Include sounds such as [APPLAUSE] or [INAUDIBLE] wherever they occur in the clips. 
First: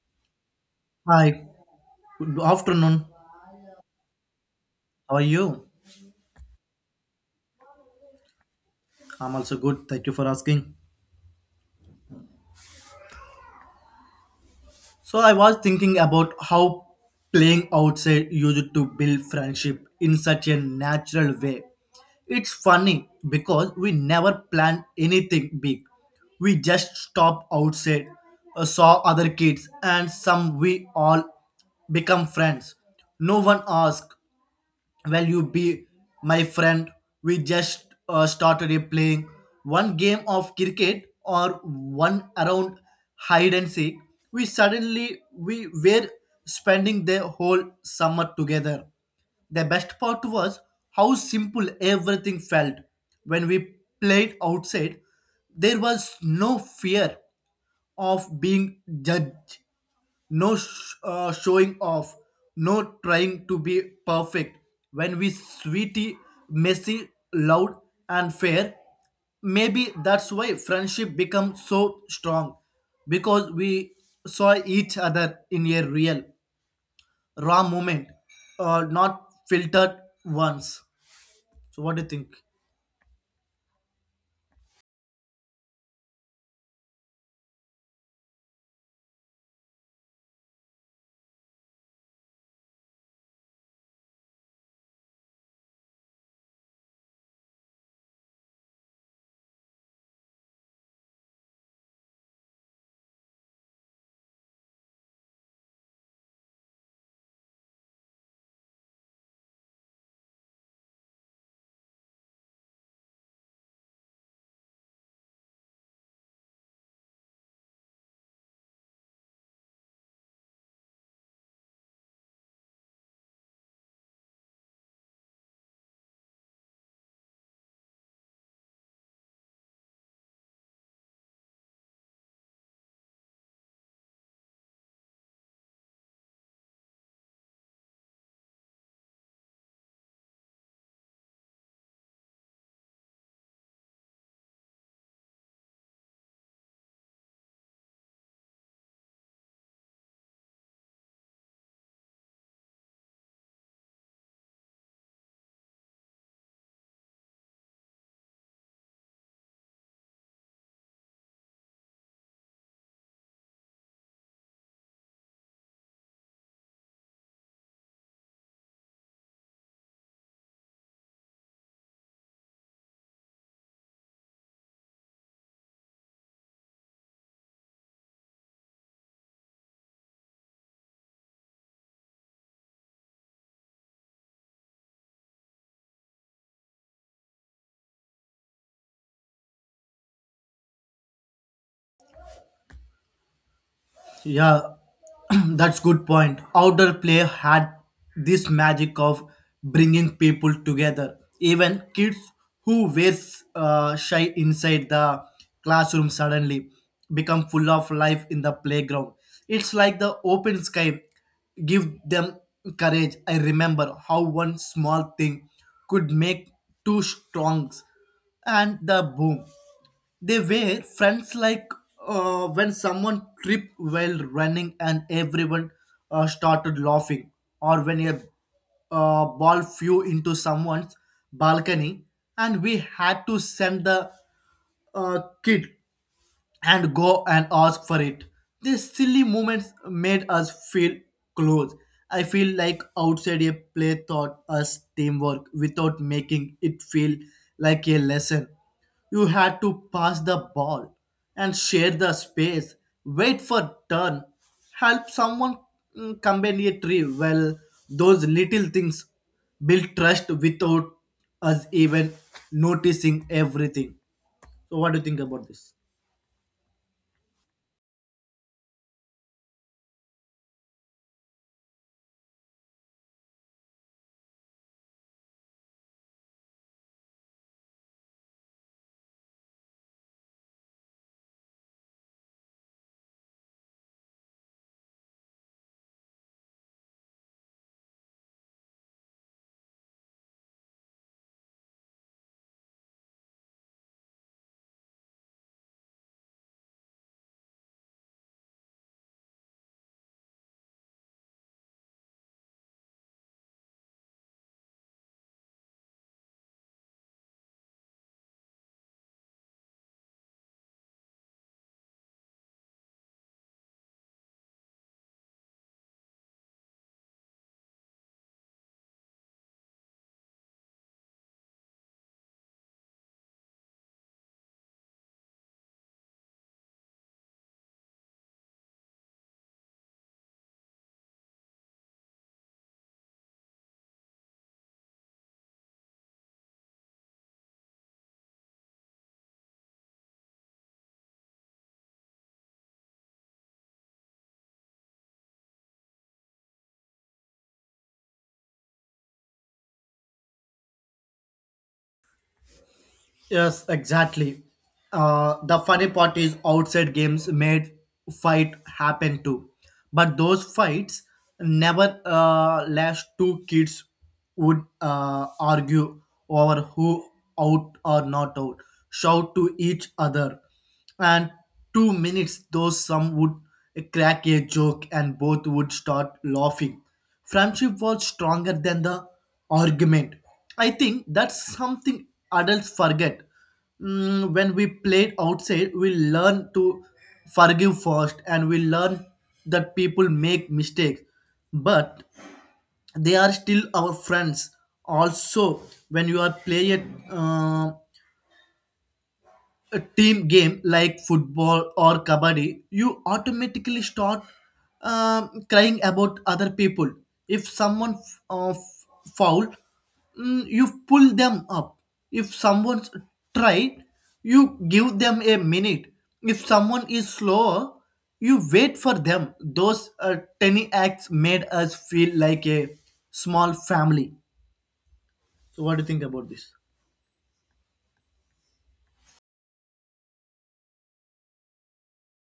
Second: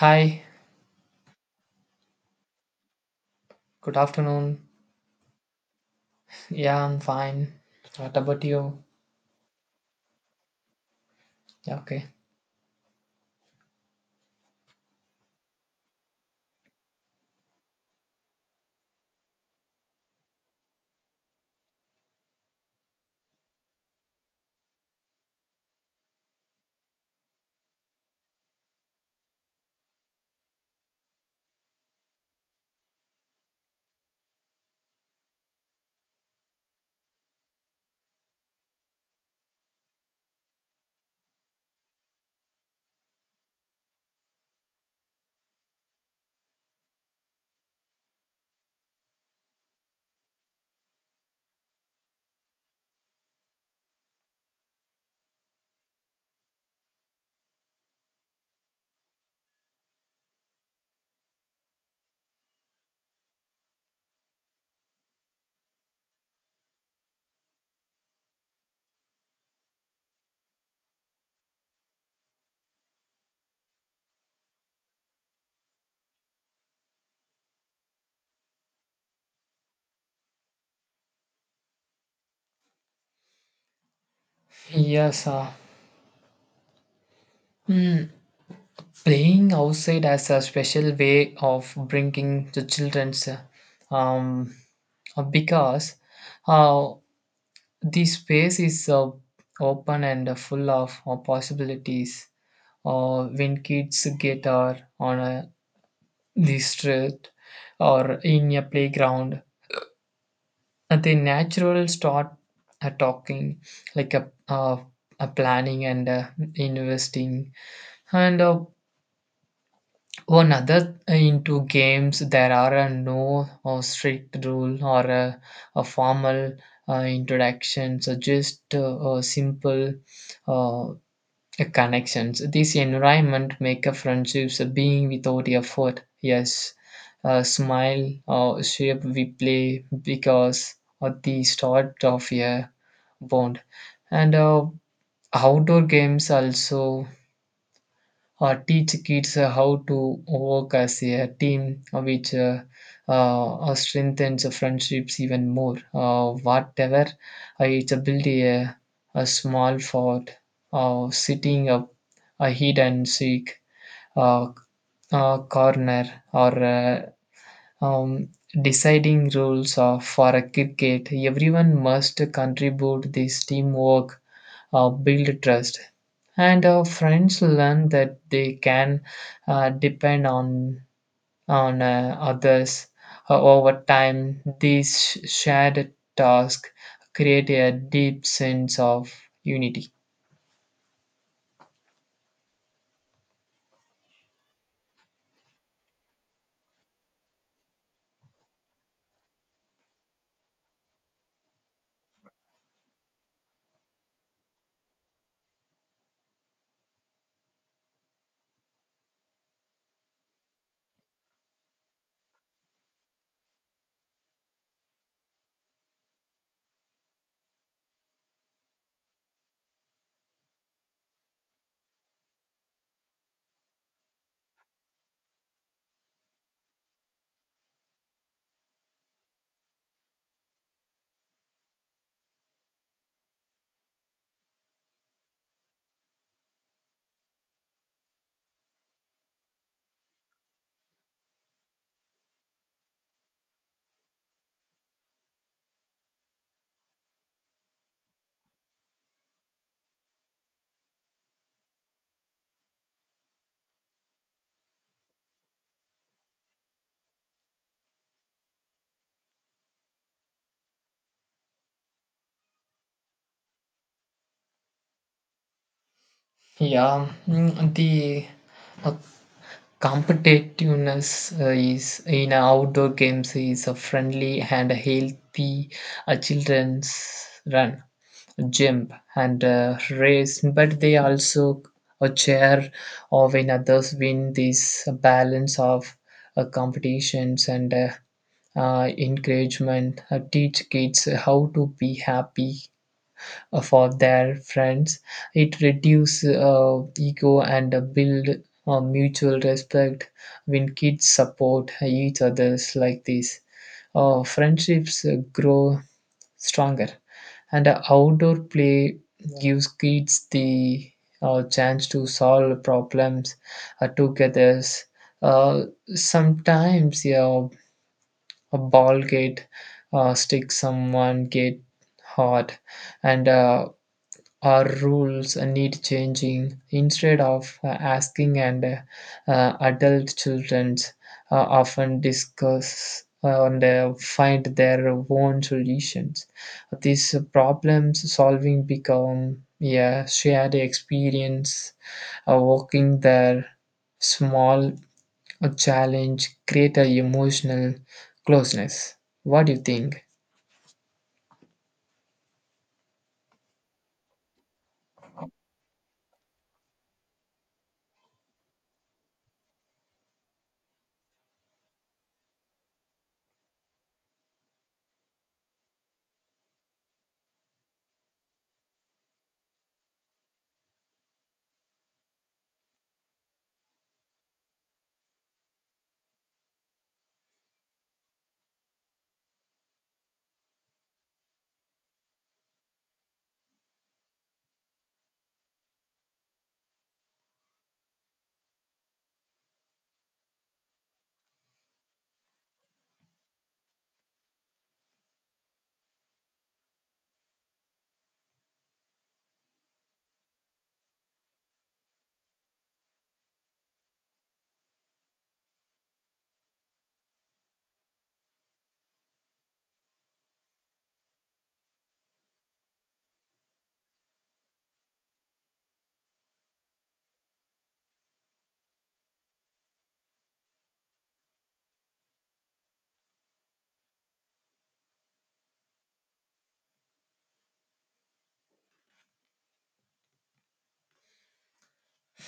Hi, Hi, good afternoon. good afternoon. How are you? Yeah, I'm fine. What about you? I'm also good. Thank you for asking. Yeah, okay. So, I was thinking about how playing outside used to build friendship in such a natural way. It's funny because we never planned anything big. We just stopped outside, saw other kids, and some we all become friends. No one asked, well, you be my friend. We just started playing one game of cricket or one around hide and seek. We suddenly we were spending the whole summer together. The best part was how simple everything felt when we played outside. There was no fear of being judged, no showing off, no trying to be perfect. When we sweetie, messy, loud, and fair, maybe that's why friendship becomes so strong because we saw each other in a real, raw moment, not filtered ones. So, what do you think? Yes, mm, playing outside as a special way of bringing the children's um, because uh, the space is open and full of possibilities. When kids get out on a the street or in a playground. And the natural start talking like a planning and investing and one other into games there are a no or strict rule or a formal introduction, so just a simple uh, connections. This environment make a friendships a being without effort. Yes, a smile or shape we play because of the start of a bond. And outdoor games also teach kids how to work as a team, which strengthens the friendships even more. Whatever, it's a build a small fort, sitting up a hide and seek uh, corner, or um, deciding rules of, for a cricket. Everyone must contribute this teamwork, build trust, and our friends learn that they can depend on others. Over time these shared tasks create a deep sense of unity. Yeah, [CLEARS THROAT] that's good point. Outdoor play had this magic of bringing people together. Even kids who were shy inside the classroom suddenly become full of life in the playground. It's like the open sky give them courage. I remember how one small thing could make two strongs and the boom. They were friends like when someone tripped while running and everyone started laughing, or when a ball flew into someone's balcony and we had to send the kid and go and ask for it. These silly moments made us feel close. I feel like outside a play taught us teamwork without making it feel like a lesson. You had to pass the ball and share the space, wait for turn, help someone combine a tree. Well, those little things build trust without us even noticing everything. So, what do you think about this? Yeah. The uh, competitiveness is in outdoor games is a friendly and healthy children's run, jump and race, but they also a chair or when others win. This balance of competitions and encouragement teach kids how to be happy for their friends. It reduce ego and build mutual respect. When kids support each others like this, friendships grow stronger. And outdoor play gives kids the chance to solve problems together. uh, Sometimes, yeah, a ball get stick, someone get hot and our rules need changing instead of asking. And adult children often discuss and find their own solutions. These problems solving become a shared experience, working their small challenge create a emotional closeness. What do you think? Yes, exactly. The funny part is outside games made fight happen too, but those fights never last. Two kids would argue over who out or not out, shout to each other, and two minutes. Those some would crack a joke, and both would start laughing, friendship was stronger than the argument. I think that's something adults forget. Mm, when we played outside, we learn to forgive first and we learn that people make mistakes, but they are still our friends. Also, when you are playing, a team game like football or kabaddi, you automatically start crying about other people. If someone foul, you pull them up. If someone's tried, you give them a minute. If someone is slower, you wait for them. Those tiny acts made us feel like a small family. So, what do you think about this?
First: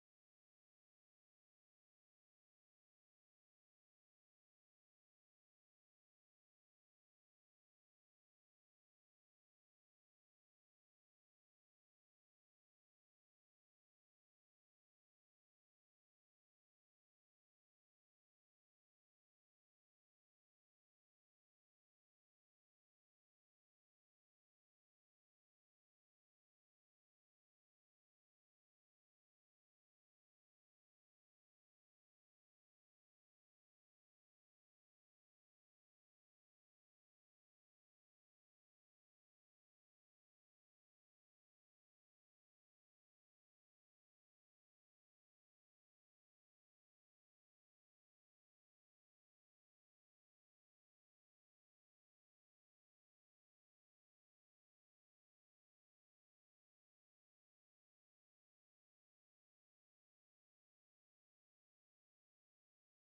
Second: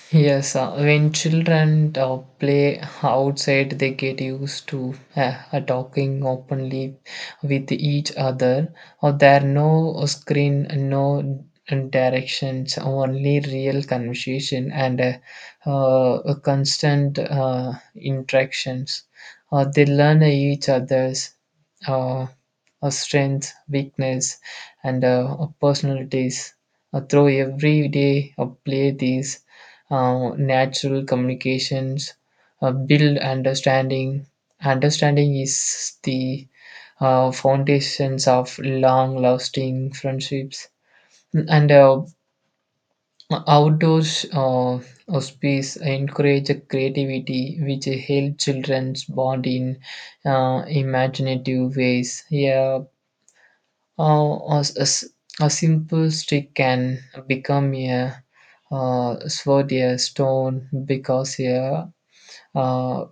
Yes, when children play outside, they get used to talking openly with each other. Or there are no screen, no directions, only real conversation and a constant interactions. They learn each other's uh, strength, weakness, and personalities. Through every day of play, these natural communications build understanding. Understanding is the foundations of long-lasting friendships. And outdoors space encourage creativity, which help children's bond in imaginative ways. Yeah, uh, a, a- s- a simple stick can become a sword, a stone, because uh,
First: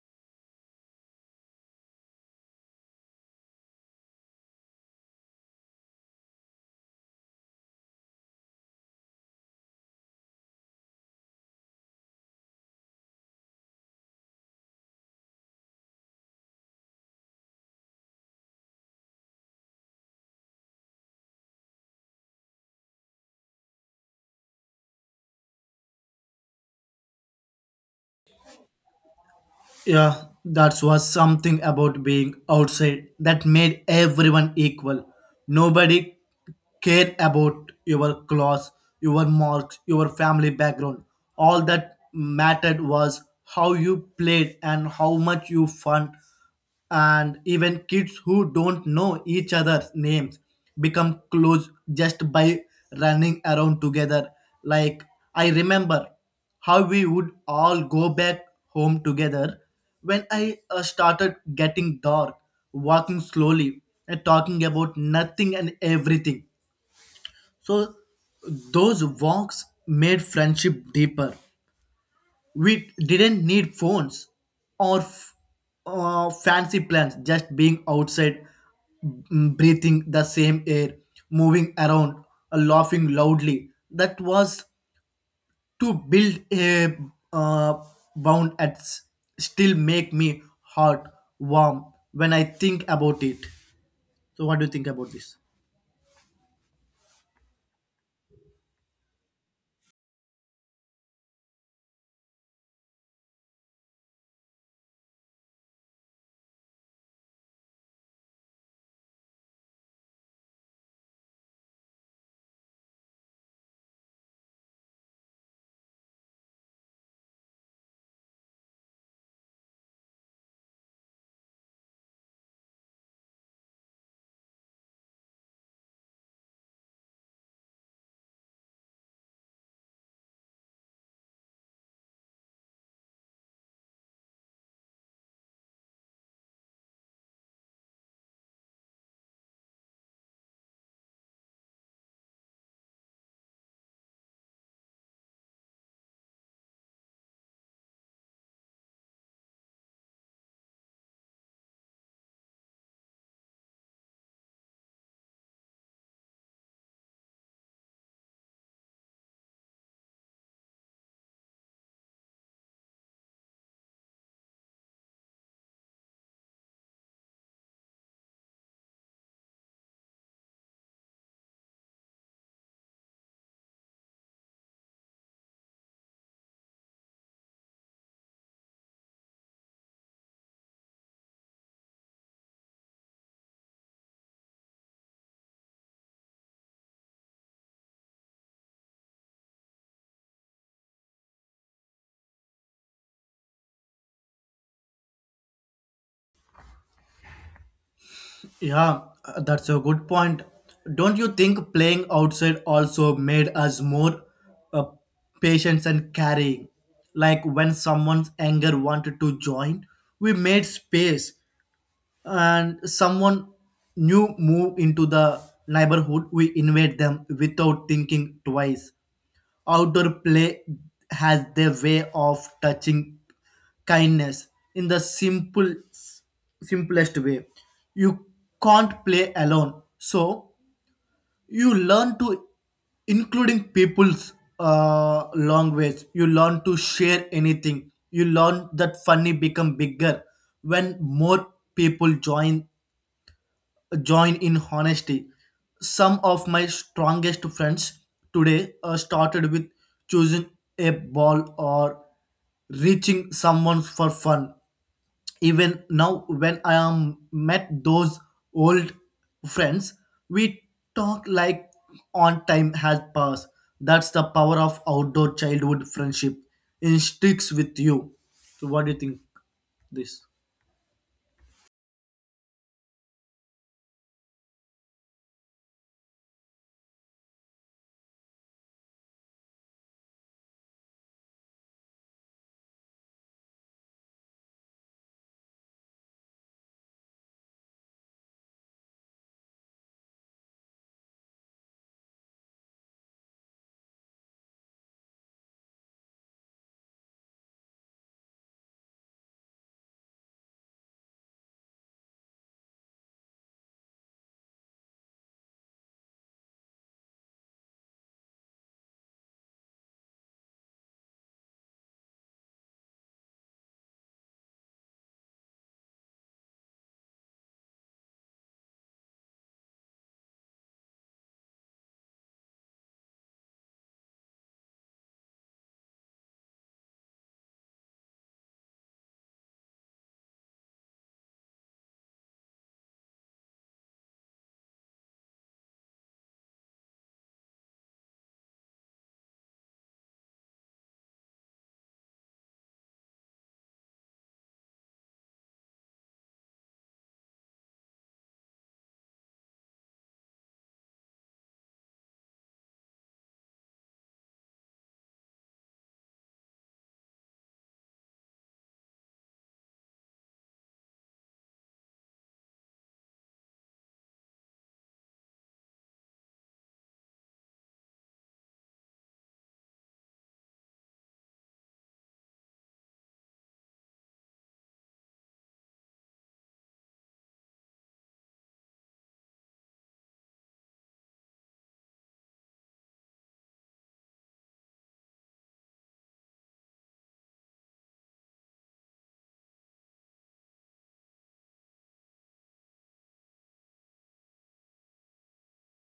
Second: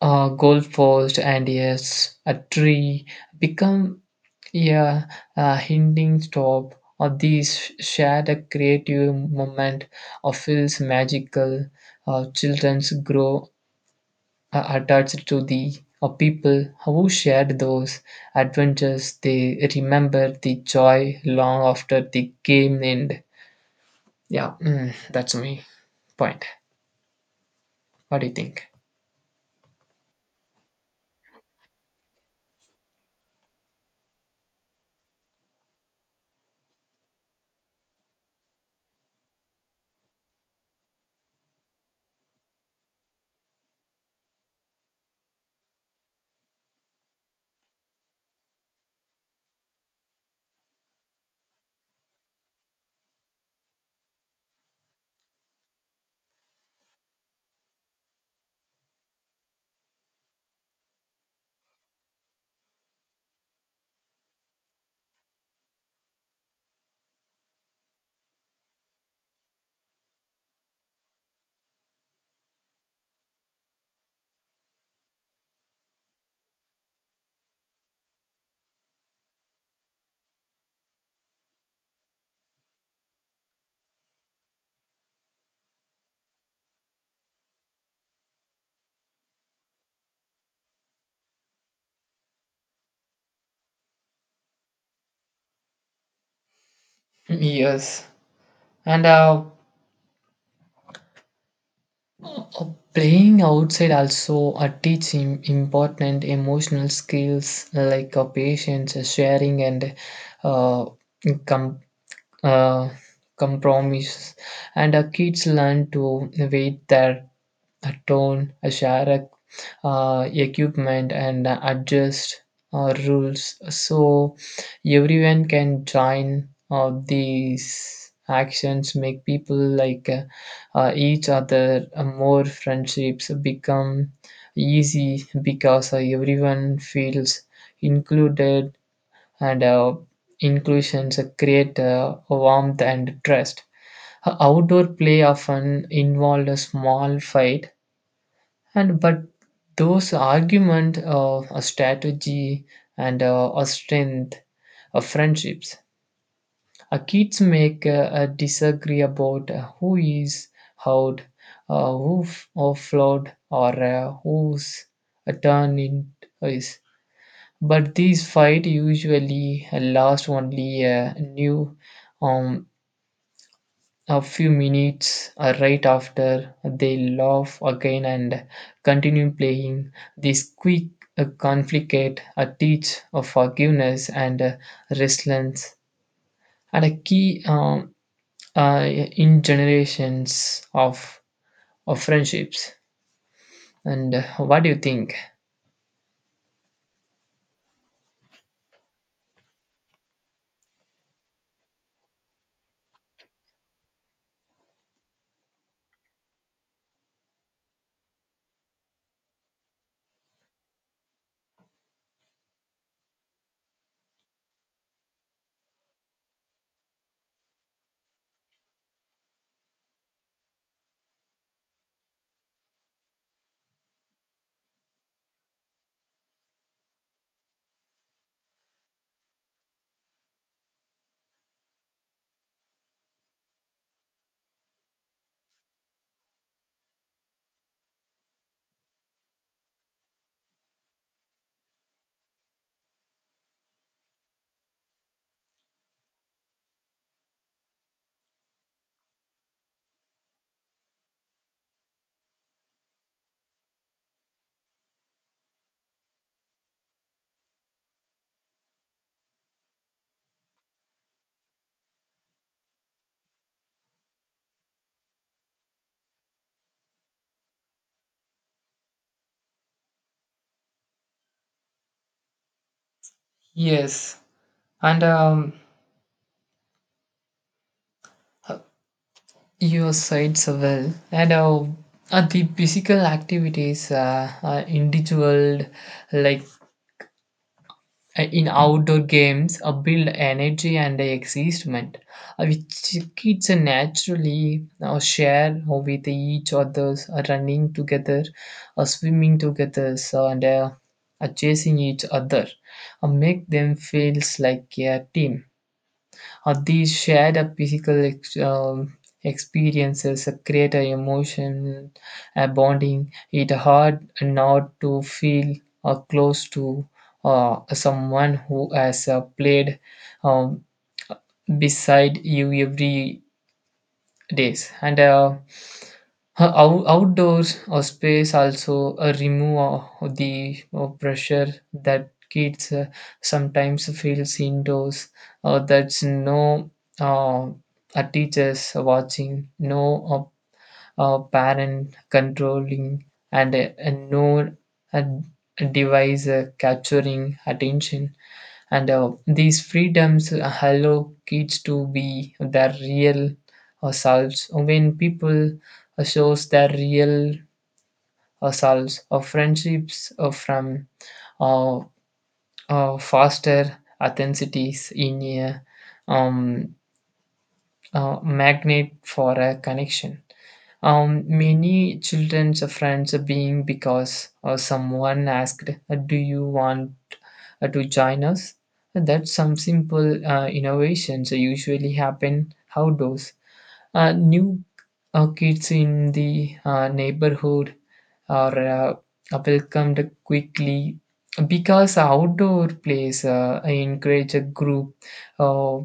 a goalpost, and yes, a tree become a, a hinting stop, or these shared a creative moment or feels magical. Children's grow attached to the people who shared those adventures. They remember the joy long after the game end. Yeah. That's my point. What do you think? Yeah, that was something about being outside that made everyone equal. Nobody cared about your class, your marks, your family background. All that mattered was how you played and how much you fun, and even kids who don't know each other's names become close just by running around together. Like I remember how we would all go back home together when I started getting dark, walking slowly and talking about nothing and everything. So those walks made friendship deeper. We didn't need phones or fancy plans, just being outside, breathing the same air, moving around, laughing loudly. That was to build a uh, bound at still make me heart warm when I think about it. So what do you think about this? Yes, and playing outside also teach him important emotional skills like patience, sharing, and uh, com- uh, compromise. And kids learn to wait there a tone, a share equipment, and adjust rules so everyone can join. These actions make people like each other, more friendships become easy because everyone feels included. And inclusions create warmth and trust. Outdoor play often involved a small fight, and but those argument of a strategy and a strength of friendships. Kids make a disagree about who is out, who or flawed, or whose a turn it is, but these fight usually last only new um, a few minutes. Right after, they laugh again and continue playing. This quick conflict teach of forgiveness and resilience, and a key in generations of friendships. And what do you think? Yeah, that's a good point. Don't you think playing outside also made us more uh, patient and caring? Like when someone's anger wanted to join, we made space, and someone new moved into the neighborhood, we invade them without thinking twice. Outdoor play has their way of touching kindness in the simple simplest way. You can't play alone, so you learn to including people's language. You learn to share anything. You learn that funny become bigger when more people join in honesty. Some of my strongest friends today started with choosing a ball or reaching someone for fun. Even now, when I am met those old friends, we talk like on time has passed. That's the power of outdoor childhood friendship. It sticks with you. So, what do you think? This? Yes, and your sides are well, and the physical activities, individual like in outdoor games build energy and excitement, which kids naturally share with each others, running together, swimming together so, and chasing each other make them feels like a team. These shared physical experiences create a emotion, a bonding. It hard not to feel close to someone who has played um, beside you every days. And outdoors or space also remove the pressure that kids sometimes feels indoors, or that's no uh, teachers watching, no uh, parent controlling, and no uh, device capturing attention. And these freedoms allow kids to be their real selves. When people shows their real selves, or friendships from uh, foster authenticities in a um, magnet for a connection. Many children's friends being because someone asked, "Do you want to join us." And that some simple innovations usually happen outdoors. New kids in the neighborhood are welcomed quickly because outdoor plays encourage a group uh,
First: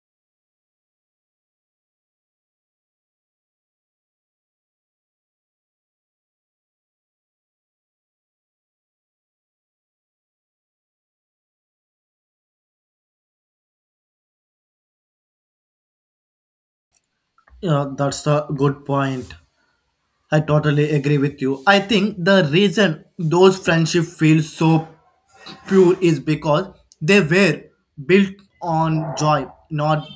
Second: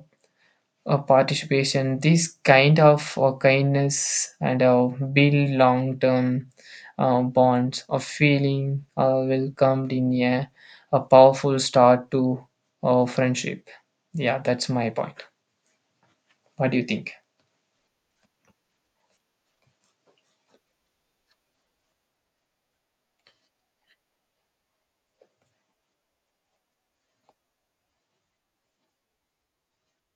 participation. This kind of kindness and build long-term bonds of feeling welcomed in a powerful start to friendship. Yeah, that's my point. What do you think? Yeah, that's the good point. I totally agree with you. I think the reason those friendships feel so pure is because they were built on joy, not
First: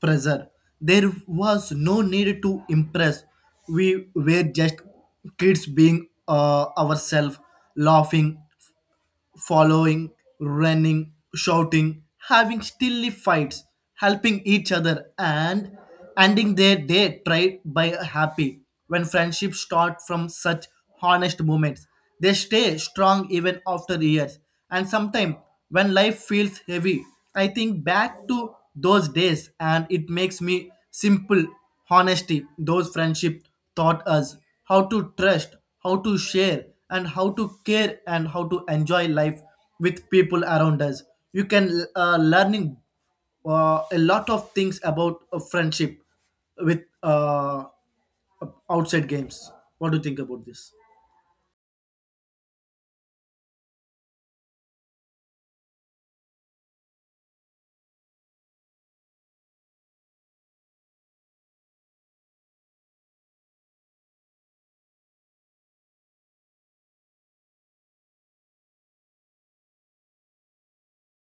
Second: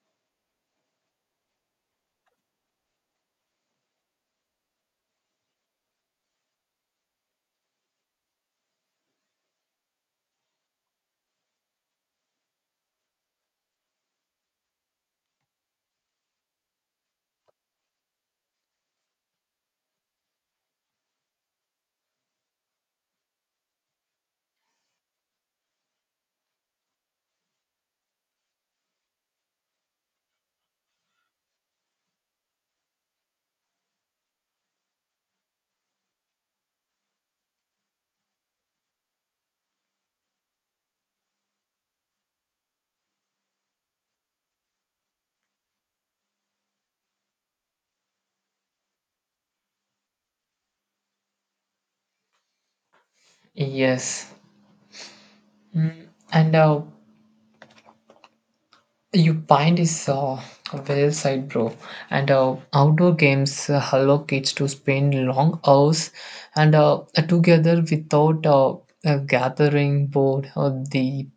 pressure. There was no need to impress. We were just kids being ourselves, laughing, following, running, shouting, having stilly fights, helping each other, and ending their day tried by a happy. When friendships start from such honest moments, they stay strong even after years. And sometimes, when life feels heavy, I think back to those days, and it makes me simple honesty. Those friendships taught us how to trust, how to share, and how to care and how to enjoy life with people around us. You can learning a lot of things about friendship with outside games. What do you think about this? Yes. Mm, and your point is well said, bro. And outdoor games allow kids to spend long hours and together without a gathering board, or the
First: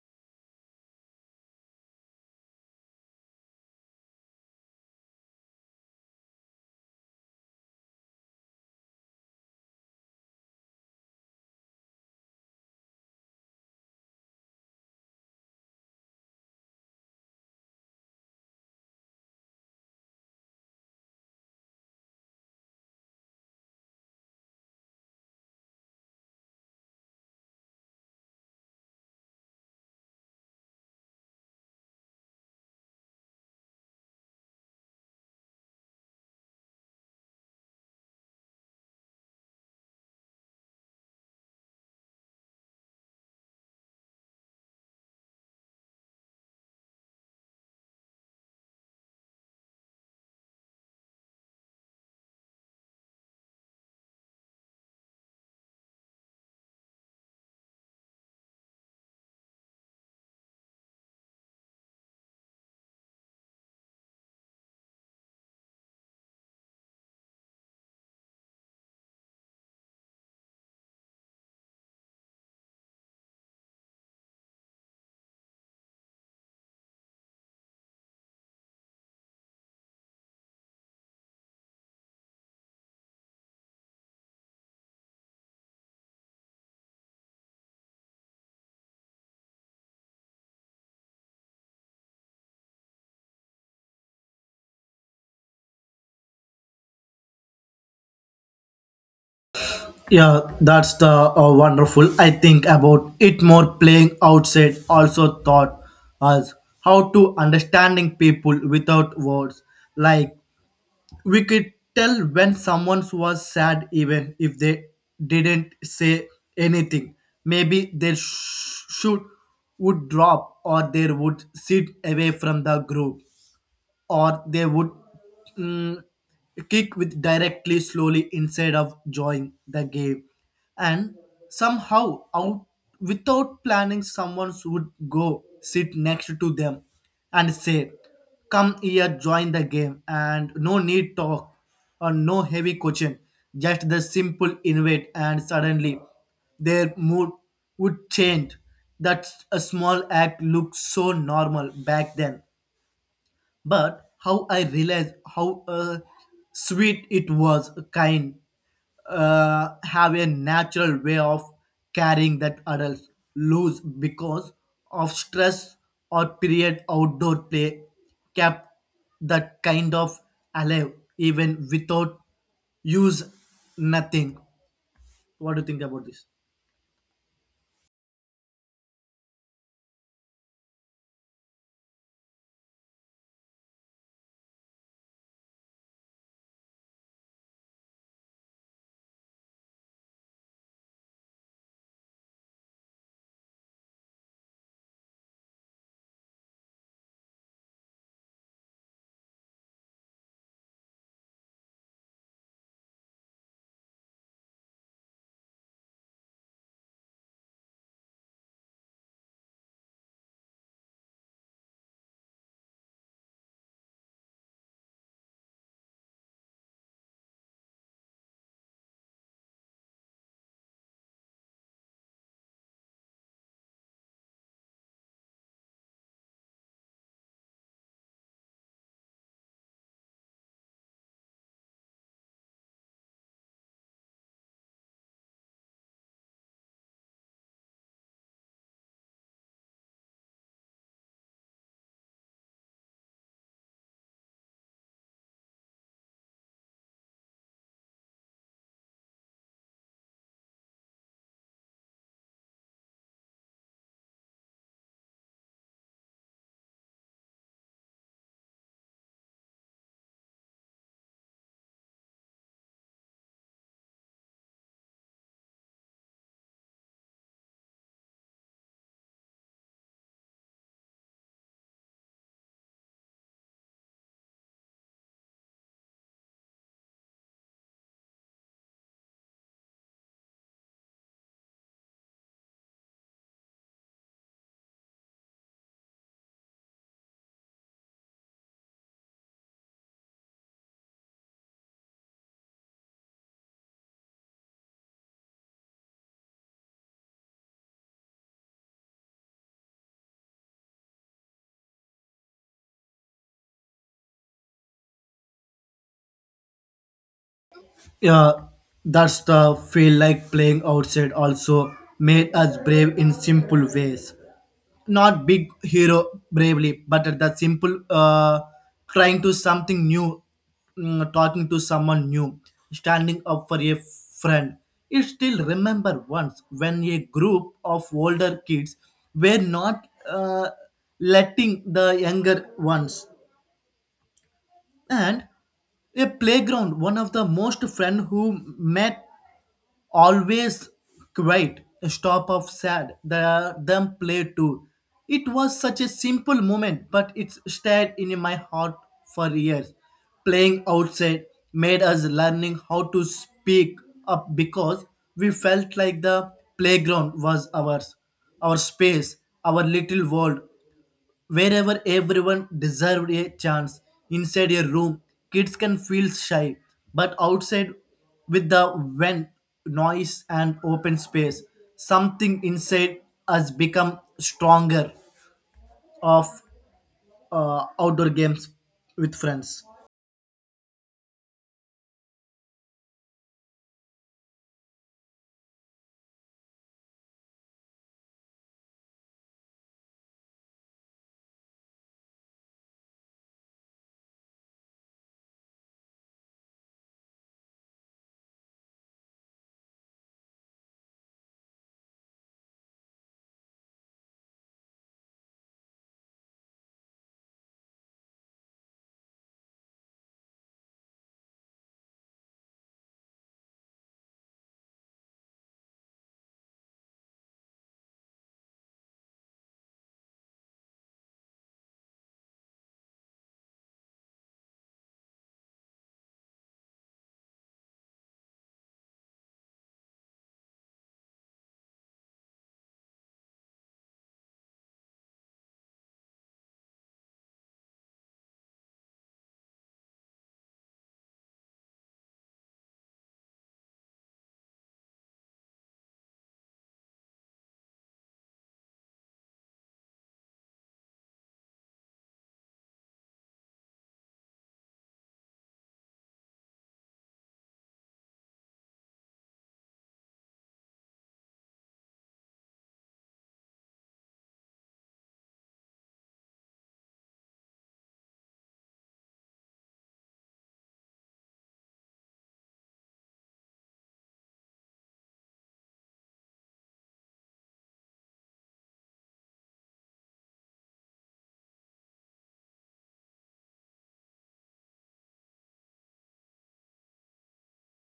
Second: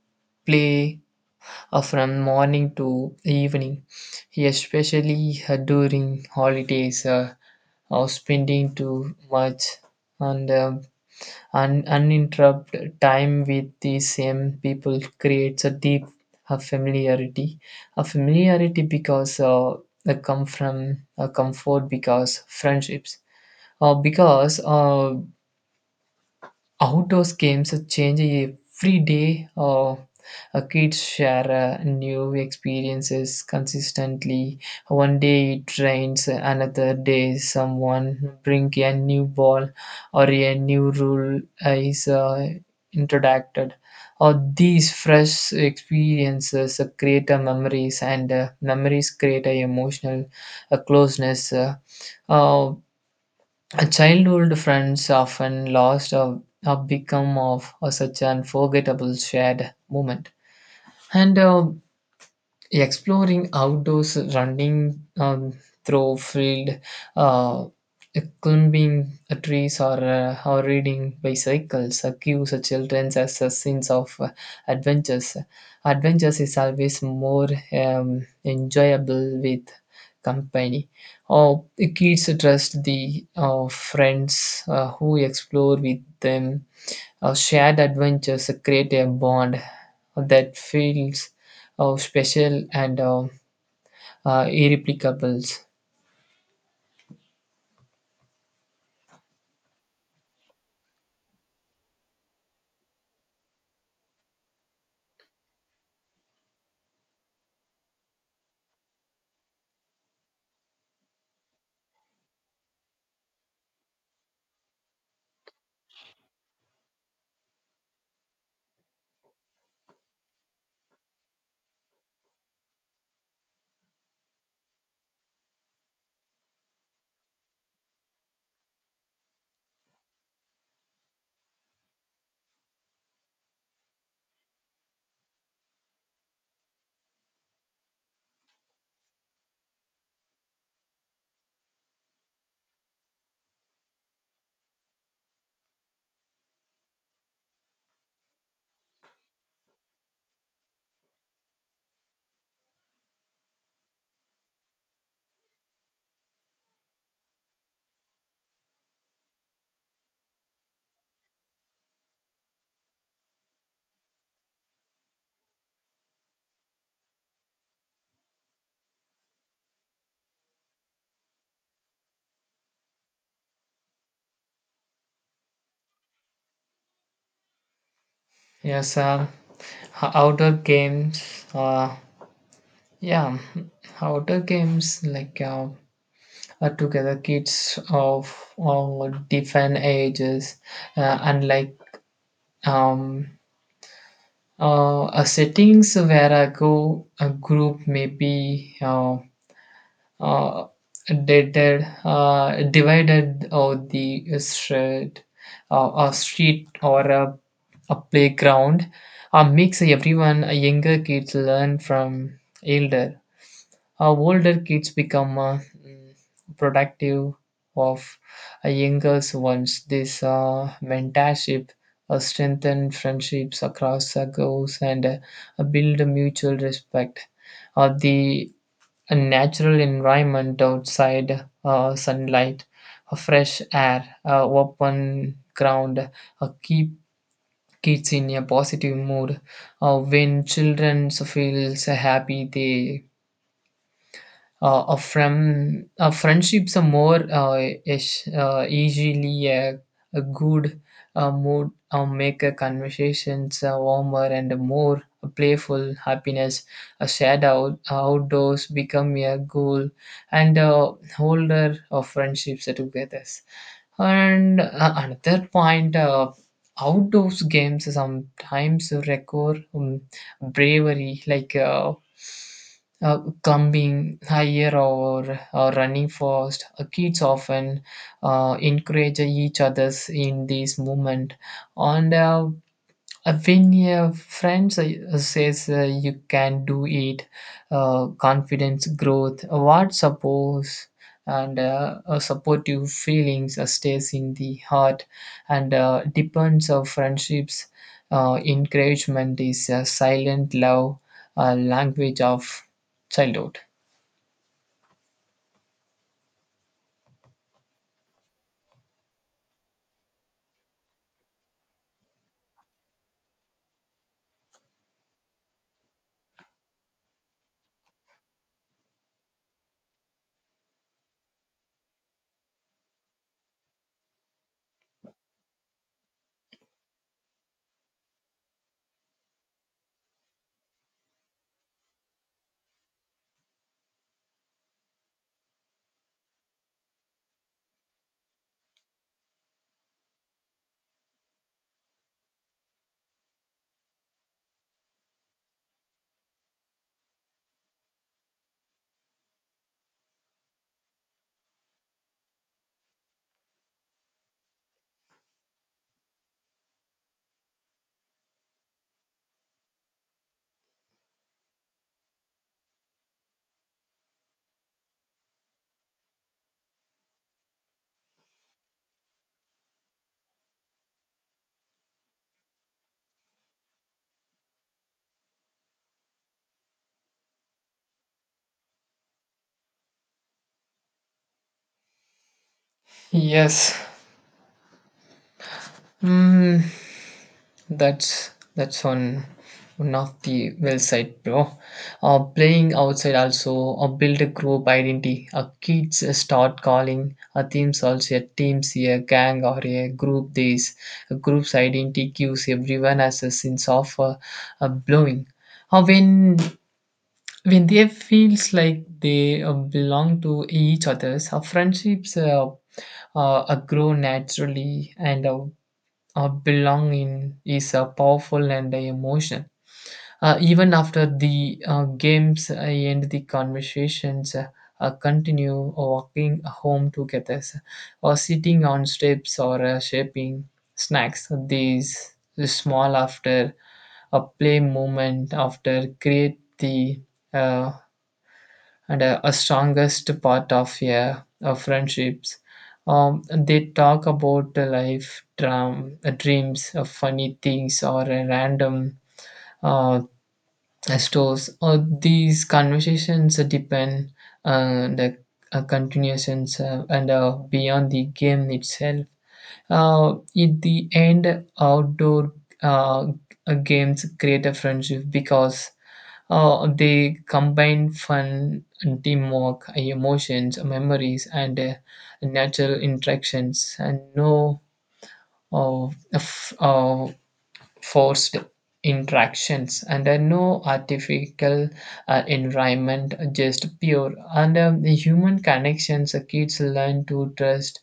play from morning to evening, especially during holidays, or spending too much. And uninterrupted time with the same people creates a deep familiarity. A familiarity because they come from a comfort because friendships. Because outdoors games change every day. Kids share new experiences consistently. One day it rains, another day someone bring a new ball or a new rule is introduced. Or these fresh experiences create a memories, and memories create a emotional closeness. Uh, a childhood friends often lost, or become of a such an forgettable shared moment. And exploring outdoors, running through field, uh, climbing trees, or riding bicycles gives children a sense of adventures. Adventures is always more enjoyable with company, or the kids trust the friends who explore with them. Our shared adventures create a bond that feels special and irreplicable. Yeah, that's the wonderful. I think about it more, playing outside also taught us how to understanding people without words. Like we could tell when someone was sad even if they didn't say anything. Maybe their shoot would drop, or they would sit away from the group, or they would mm, kick with directly slowly instead of joining the game. And somehow out without planning, someone would go sit next to them and say come here join the game, and no need talk or no heavy coaching, just the simple invite, and suddenly their mood would change. That a small act looked so normal back then, but how I realized how sweet it was, kind, have a natural way of carrying that adults lose because of stress or period. Outdoor play kept that kind of alive even without use nothing. What do you think about this? Yes, outdoor games. Yeah, outdoor games like together kids of all different ages, unlike um, settings where I go, a group maybe. Uh, Dated, divided or the street, a street or a playground makes everyone, younger kids learn from elder. Older kids become mm, productive of a younger ones. This mentorship strengthen friendships across goals and build mutual respect. The a natural environment outside, sunlight, a fresh air, open ground keep kids in a positive mood. When children feels happy they a friendships are more, easily a good mood make a conversations warmer and more playful happiness. A shared outdoors become a goal and holder of friendships together. And another point, outdoors games sometimes require bravery like climbing higher, or running fast. Kids often encourage each others in this movement, and when your friends says you can do it, confidence growth, what suppose. And supportive feelings stays in the heart and depends of friendships. Encouragement is a silent love, a language of childhood. Yeah, that's the feel like playing outside also made us brave in simple ways. Not big hero bravely, but at that simple trying to something new, talking to someone new, standing up for a friend. It still remember once when a group of older kids were not letting the younger ones and a playground, one of the most friend who met always quiet, a stop of sad, the, them play too. It was such a simple moment, but it stayed in my heart for years. Playing outside made us learning how to speak up because we felt like the playground was ours, our space, our little world wherever everyone deserved a chance. Inside a room, kids can feel shy, but outside, with the wind, noise, and open space, something inside us become stronger of outdoor games with friends. Yes. Mm, that's one of the well side, bro. Playing outside also build a group identity. Kids start calling teams also a teams a gang or a group. This a group's identity gives everyone as a sense of belonging. Uh, when when they feels like they belong to each others, friendships grow naturally. And belonging is powerful and emotional. Even after the games end, the conversations continue, walking home together, or sitting on steps, or shaping snacks. These small after a play moment after create the uh, and a strongest part of, yeah, friendships. They talk about life, drum, dreams, funny things, or random uh, stores. These conversations depend the continuations and beyond the game itself. In the end, outdoor uh, games create a friendship because they combine fun and teamwork, emotions, memories, and natural interactions, and no uh, f- uh, forced interactions, and no artificial environment, just pure. And the human connections, kids learn to trust,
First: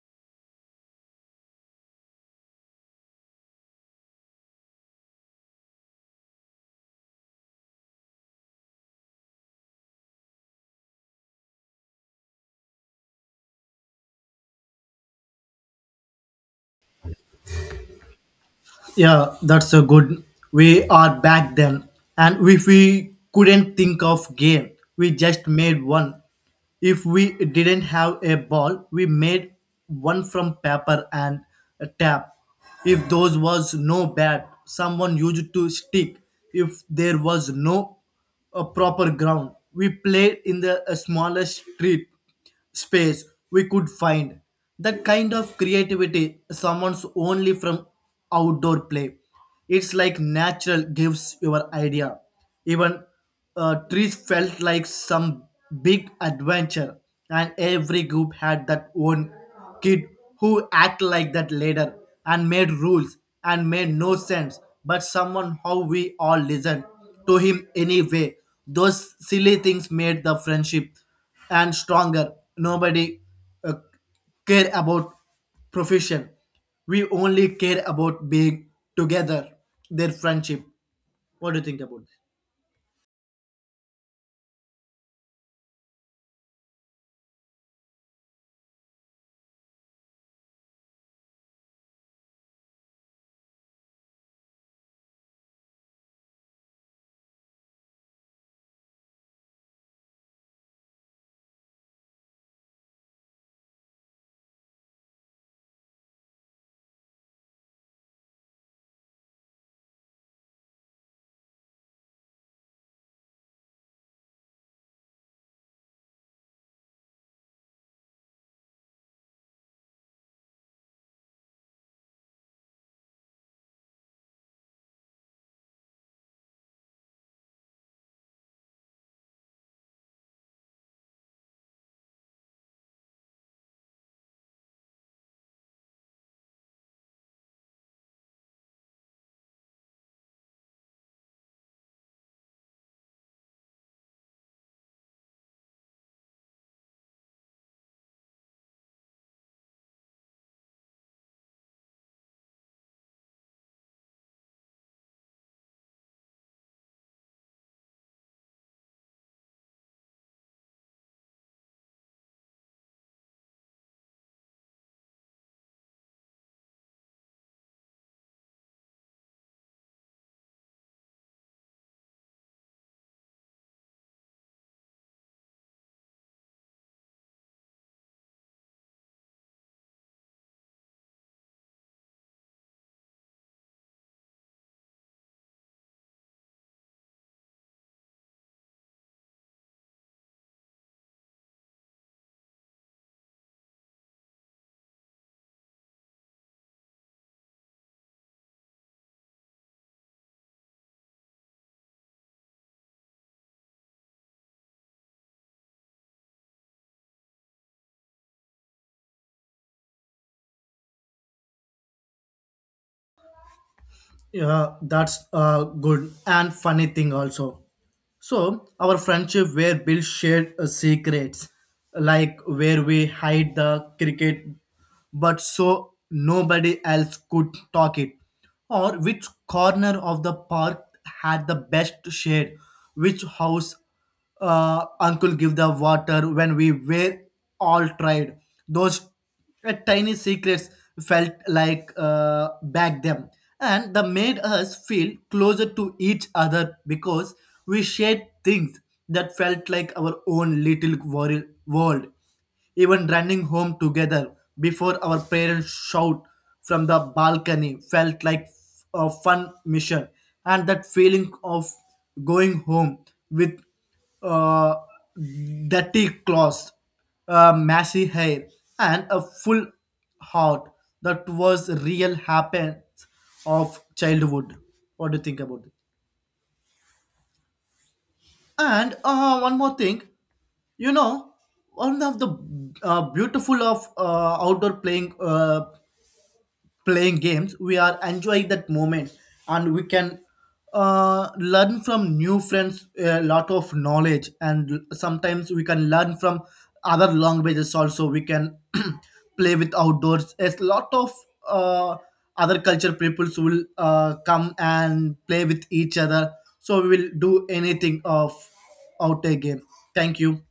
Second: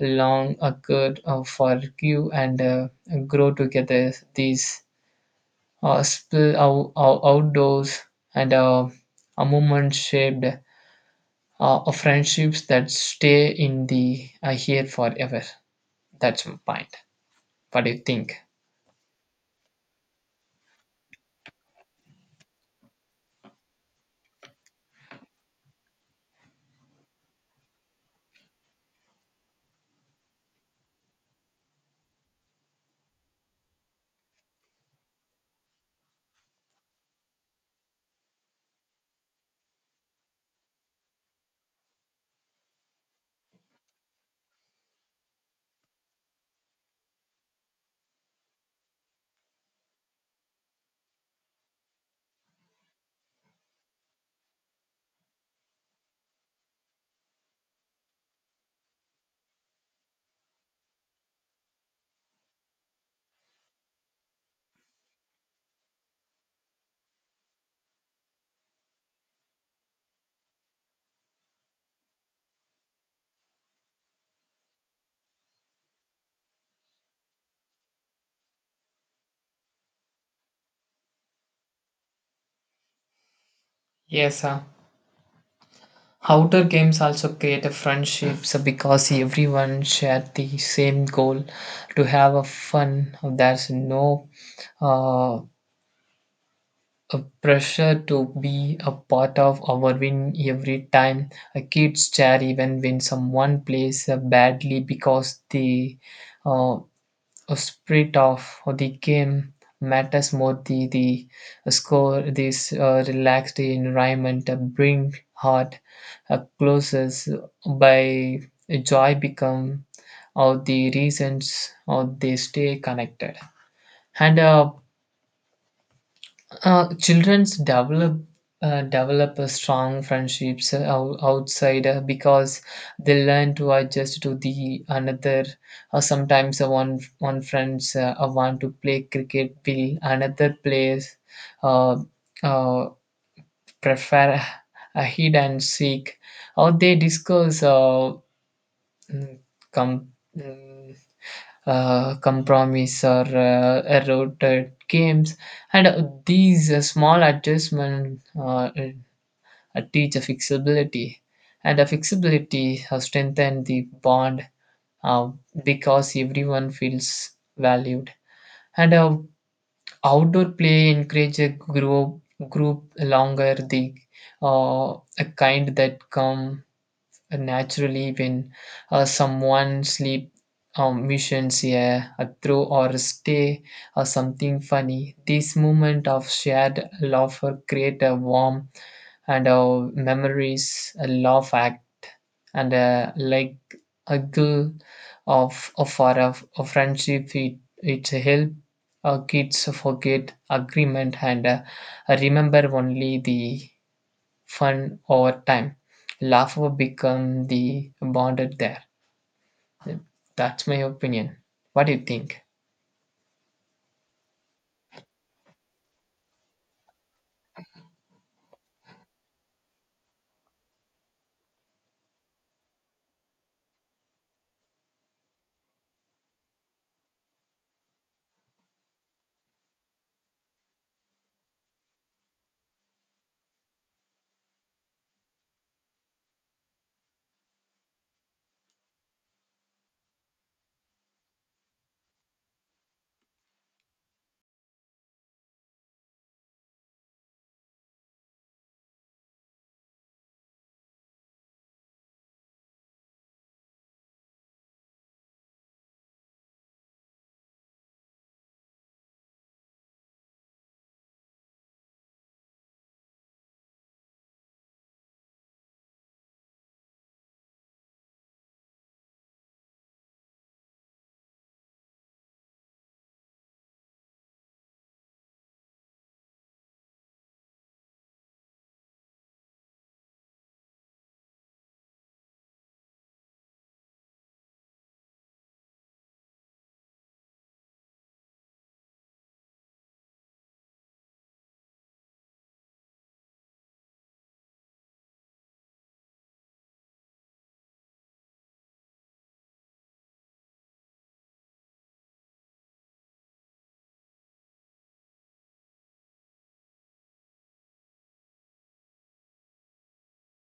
long, occur, forgive, and grow together. These spill outdoors and a moment shaped of friendships that stay in the here forever. That's my point. What do you think? Yeah, that's a good. We are back then, and if we couldn't think of game, we just made one. If we didn't have a ball, we made one from paper and a tap. If those was no bat, someone used to stick. If there was no a proper ground, we played in the smallest street space we could find. That kind of creativity summons only from outdoor play. It's like natural gives your idea. Even trees felt like some big adventure, and every group had that one kid who act like that leader and made rules and made no sense. But someone how we all listened to him anyway. Those silly things made the friendship and stronger. Nobody uh, care about profession. We only care about being together. Their friendship. What do you think about? This? Yes, outdoor games also create a friendship so because everyone shared the same goal to have a fun. There's no uh, a pressure to be a part of our win every time. A kids cheer even when someone plays badly because the uh, spirit of the game matters more the score. This relaxed environment bring heart closes by joy become, or the reasons or they stay connected. And children's develop a strong friendships outside, because they learn to adjust to the another. Sometimes one friends want to play cricket, will another plays uh, uh, prefer a hide and seek, or they discuss mm, com- mm, compromise, or eroded games. And these small adjustments teach a flexibility. And a flexibility has strengthened the bond uh, because everyone feels valued. And outdoor play encourage a group longer the uh, a kind that come naturally when someone sleep missions a throw or stay or something funny. This moment of shared laughter create a warm and our memories, a laugh act and like a glue of our of friendship. It help our kids forget agreement and remember only the fun over time. Laughter become the bonded there. That's my opinion. What do you think? Yeah, that's a good and funny thing also. So our friendship where Bill shared secrets, like where we hide the cricket, but so nobody else could talk it, or which corner of the park had the best shade, which house uncle give the water when we were all tried. Those tiny secrets felt like back them, and they made us feel closer to each other because we shared things that felt like our own little world. Even running home together before our parents shout from the balcony felt like a fun mission, and that feeling of going home with uh, dirty clothes, messy hair, and a full heart. That was real happens of childhood. What do you think about it? And one more thing, you know, one of the beautiful of outdoor playing playing games, we are enjoying that moment, and we can learn from new friends a lot of knowledge, and sometimes we can learn from other languages also. We can [CLEARS THROAT] play with outdoors a lot of uh, other culture peoples will come and play with each other, so we will do anything of out a game. Thank you.